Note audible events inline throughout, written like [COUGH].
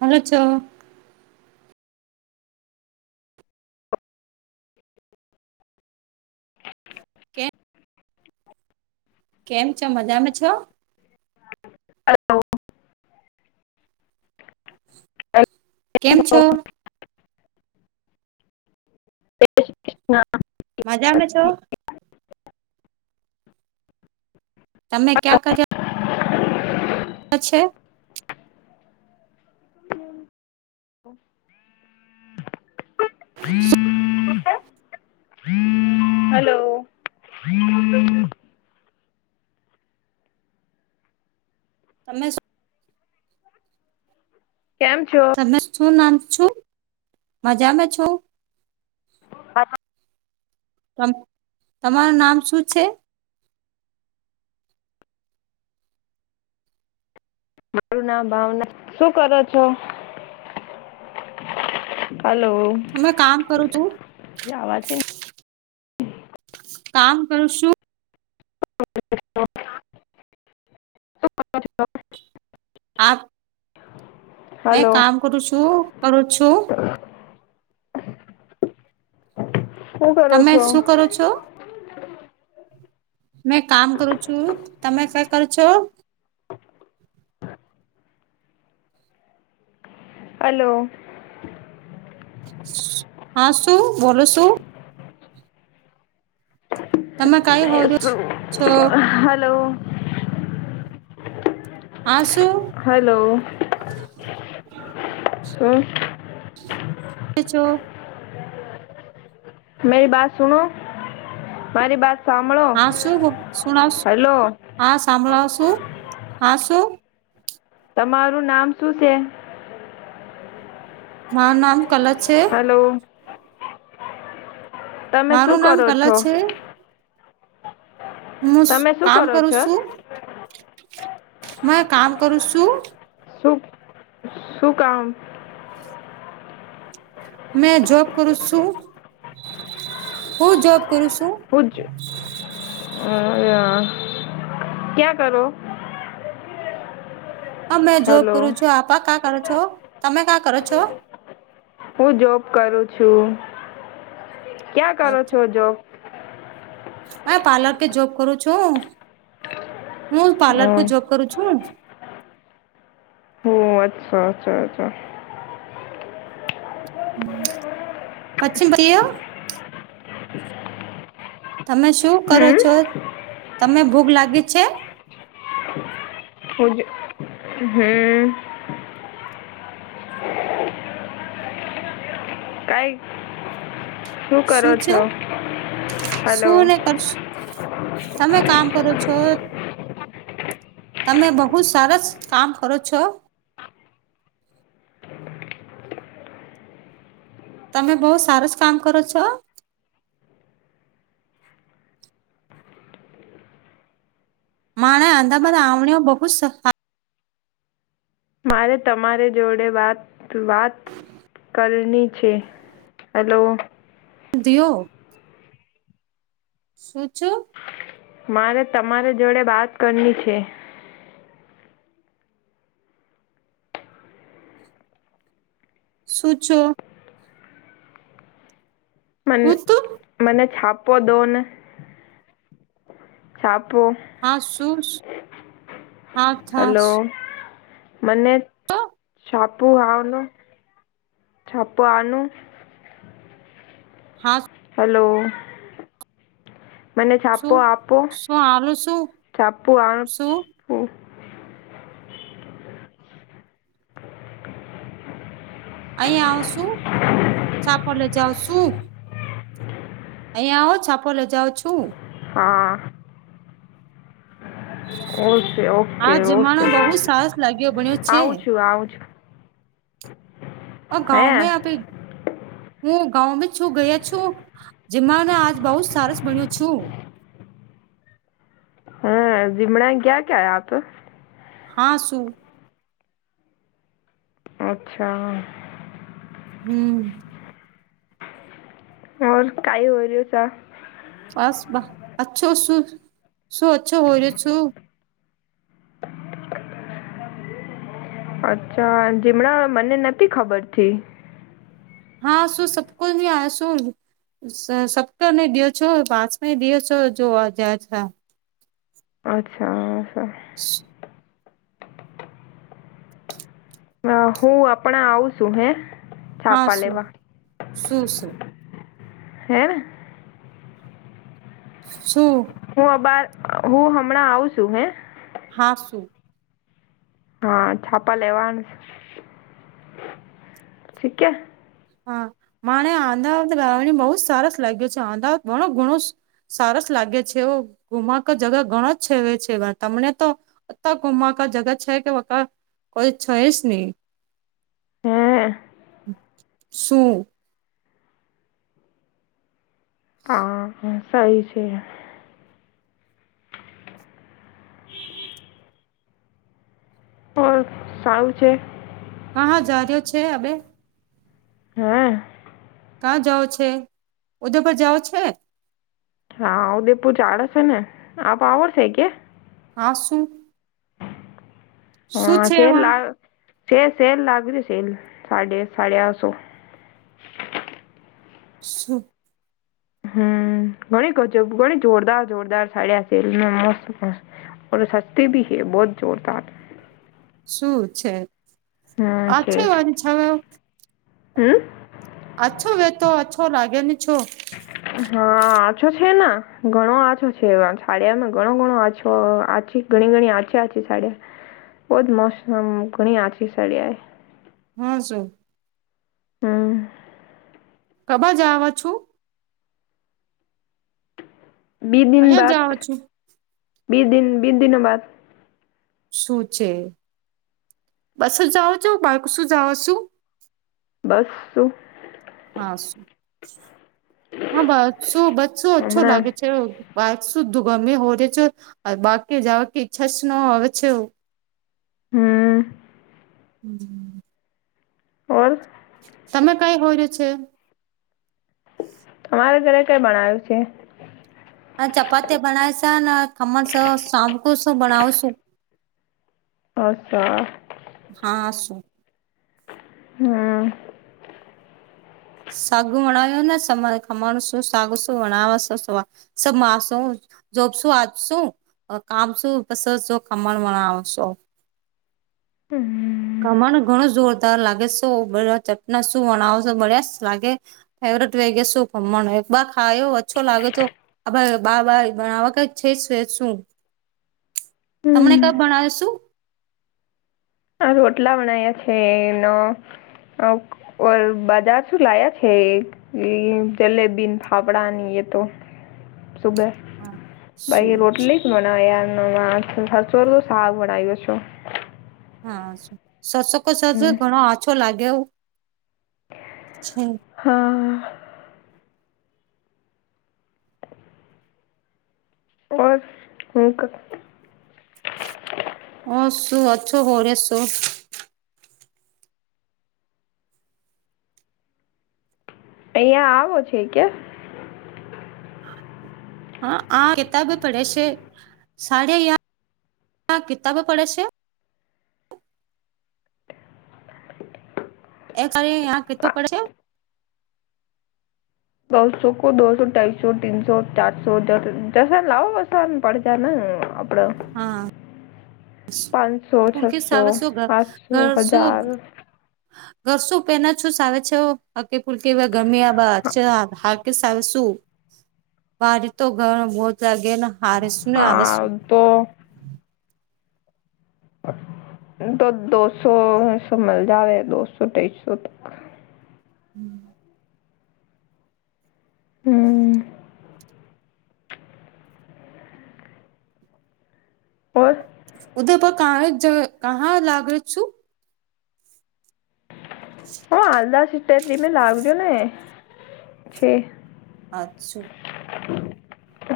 Hello છો કેમ કેમ છો? મજામાં છો? [UNINTELLIGIBLE] હલો કેમ જય છો? શ્રી કૃષ્ણ. મજામે છો? તમે ક્યાં કર્યા અચ્છે શું [UNINTELLIGIBLE] હલો [UNINTELLIGIBLE] તમે શું કેમ છો? તમે શું નામ છું? મજામાં છો? હલો તમારું નામ શું છે? મારું નામ ભાવના. શું કરો છો? હલો અમે કામ કરુંછું. કામ કરું શું. [INAUDIBLE] આપ મેં હલો કામ કરું છું. કરું છું. [INAUDIBLE] શું કરો તમે છો? શું કરો મેં કામ કરું છું તમે કઈ કરો છો? હલો- - હા શું બોલો શું? તમે કઈ હો છો હલો. આસું? હેલો. હ ચો- - મેરી બાત સુનોો મારી બાત સાંભળો સુણાવ હેલો. હા સાંભળો શું હા શું- - તમારું નામ શું છે? મારું નામ કલક છે હલો. તમે શું મારું નામ કરો કલક છો? છે. હું તમે શું કામ કરો કરું છો? છું હ કામ કરું છું? શું શું કામ? મેં જોબ કરું છું હું જોબ કરું છું. પજ હ ક્યાં કરો? [UNINTELLIGIBLE] હ મેં જોબ હલો કરું છું આપપા કા કરો છો તમે કા કરો છો? [UNINTELLIGIBLE] હું જોબ કરું છું ક્યાં કરો છો જોબ? હ પાર્લર કે જોબ કરું છું હું પાર્લર કો હમ, જબ કરુ છું. ઓ અચ્છા અચ્છા અચ્છા. હમ પ્છિમ પછયો- - [UNINTELLIGIBLE] તમે શું કરો છો હમ તમે ભૂખ લાગી છે? હજ હમ. [UNINTELLIGIBLE] કઈ- - [INAUDIBLE] શું કરો છો. શું હલો- - ને કરશ તમે કામ કરો છો તમે બહુ સરસ કામ કરો છો. તમે બહુ સરસ કામ કરો છો. મા અમદાવાદ આણીઓ બહુ જ સફા- - [UNINTELLIGIBLE] મારે તમારી જોડે વાત વાત- - કલની છે હેલો- - દિઓ- - સોચો - મારે તમારી જોડે વાત કરની છે. સૂચો- - મને હું તું મને થાપોદો ને- - સા આપો- - [UNINTELLIGIBLE] હા શું? હા હલો થા મને- - છાપું આવનું છાપુ આનું હા. હલો- - મને છાપો શું આપો શું હાલું શું છાપું શું આપું. [UNINTELLIGIBLE] અહીયાં આવશું છાપ એટલે જાવશું અહીંયા આવો છાપો લઈ જાવ છું હા. ઓકે આ ઓકે જમાનો ઓકે બહુ સરસ લાગ્યો બન્યો છે આવું છું આવું છું. ઓ હે ગાવ મે અભી- હું ગાઓમાં છું ગયા છું જેમાંને આજ બઉ જ સરસ ભણ્યો છું [UNINTELLIGIBLE] હા ઝીમડા ગયા ક્યા આપ હા શું? અચ્છા. હમ્મ. ઓર કાઈ ઓર્યું તર [UNINTELLIGIBLE] બસ અચ્છો શું શું અચ્છો હોરહ્યો શું? [UNINTELLIGIBLE] અચ્છા જીમડા મને નથી ખબરથી હા શું સબ કુછ આયા શું [UNINTELLIGIBLE] સપતર ને દિવસો પાંચમ દિવસો જોવા જયા છા [UNINTELLIGIBLE] અચ્છા સર [INAUDIBLE] હ હું આપણા આવું છું હે હા છાપા શું લેવા શું શું હે શું? હું અબાર હું હમણાં આવુ છું હે હા શું હા છાપા લેવાનું ઠીક હે હા માને અમદાવાદ રવા બહું જ સરસ લાગ્યો છે અમદાવાદ ઘણો ઘણો સ સરસ લાગે છે એવુ ગુમાતો જગ ઘણો જ છેવે છે તમને તો અતા ગુમાકા કા જગા છે કે એવું કોઈ છે જ નહી. હમ્મ. શું? હા સહી છે. હોર સારું છે. હા હા જાર્યો છે આપડે હા. ક્યાં જાઓ છે ઉધયપુર જાઓ છે. હા ઉદેપુર ચાડે છે ને આપ આવો છે કે હા શું? શું હા છે સેલ એમાં લાગ સેલ સીલ લાગ રે સેલ સાડે સાડયા સો શું? હમ્મ ઘણી ગજબ ઘણી જોરદાર જોરદાર સાડિયા છે મસ્ત ઓ સસ્તી ભી હે બહુત જોરદાર શું છે? હમ્મ છે આછો હમ્મ. અછો વેતો અછો લાગે ને છો. હા આછો છે ન ઘણો આછો છે સાાળયામાં ઘણો ઘણો આછો આચી ઘણી ઘણી આછા આચી સાડીયા બહુ જ મોસમ ઘણી આછી સાડીયા એ હા શું? હમ્મ. કબા જાવા છું. બીસ દીન અહીંયા જાવ બાદ છું બીસ દીન બીસ દિન બાદ શું છે? બસ જ જાવ છો બાળકોસું જાવ છું. બસું હા શું હા બસ શું બસ શું અછો હમણાં લાગે છે. શું વાકસુ ધુ ગમે હારે છો બાકી જવા કે ઈચ્છા છે ન આવે છે. હમ. [UNINTELLIGIBLE] ઓર તમે કઈ હોય રહ્યો છે? તમારે ઘરે કઈ ભણાયો છે? હ ચપાતી બનાય છે ને ખમણ સ સાંભકું શું બનાવશું અચછા હા હસો હમ [UNINTELLIGIBLE] જોબશું આજશું કામ શું બસ ખમણ મણાવશો હમ કમણ ઘણું જોરદાર લાગે શું બધા ચટના શું વણાવો છો બ્ડયા લાગે ફેવટ વેગે શું ખમણ એક બાર ખાયો ઓછો લાગે છે. આ બાબ આ વખત છે છે શું? તમને હમ ક ભણાવશુ આ રોટલા બનાયા છે, એને ઓલ બજાર શું લાયા છે. હ જલેબી ને ફાફડાની એ તો સુગ હા શું પહી રોટલી જ બનાય બનાયો છો. હા સરસો કો છે સરસો હમ ઘણો આછો લાગે છે. હા ઓર હુંક હ શું અછો હો રહ્યા શો અહિયાં આવો છે, ક્યા હા આ કિતાબ પડે છે સાડા યા કિતાબો પડે છે. એ કાર યા કેતો પડે છે. દોસો કો દોસો ઢાઈસો તીનસો ચારસો જસને લાવો વસાને પડ જ ને પડો હા પાંચસો પુલકી છસો સાવ શું આઠસો હજાર હા ઘશું પેલા શું સાવે છે, હકી ફુલકી ગરમીયા બા હા કેસ આવે શુ બાજ તો ઘણું બહુ જાગે ને હારે શું ને આવે હા શું તો તો દોસો મલ જાવે દોસો ઢેસો તક હમ્મ હમ્મ ઓર ઉદયપુર કાહજ જ કાં લાગે છુ. હ હાલદા સિર તીમે લાગજો ને છે. અછુ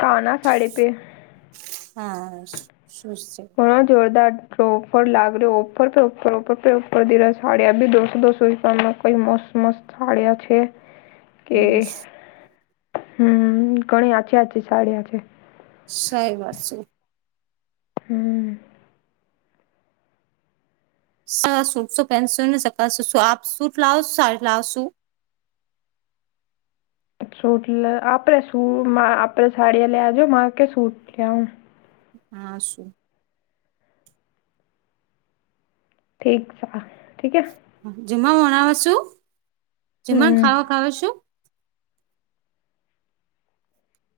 કાના સાડે પે હા શું છે. ઘણા જોરદાર ઓફર લાગરયો ઓફર પે ઓફર ઓફર પે ઓફર સાળીયા બી દોસો દોસો રૂપિયા મે કઈ મોસ મસ થાળ્યા છે. કે હમ હમ ઘણી આચી આચી સાડી આ છે. સહી વાત છે. હમ્મ સર સૂટસો પેનસો ને શકાશો શું આપ શૂટ લાવો સાડી લાવશું શૂટ આપડે શ આપડે સાડી લે આજો કે સૂટ લે હ હા શુ ઠીક છે ઠીક છે. જેમ વણાવ છુ, જેમ હમ ખાાવ ખાવ છુ.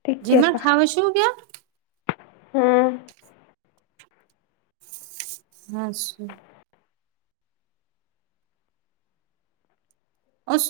ઠીક જેમર ખાવ શું ક્યા હમ્મ હા અસ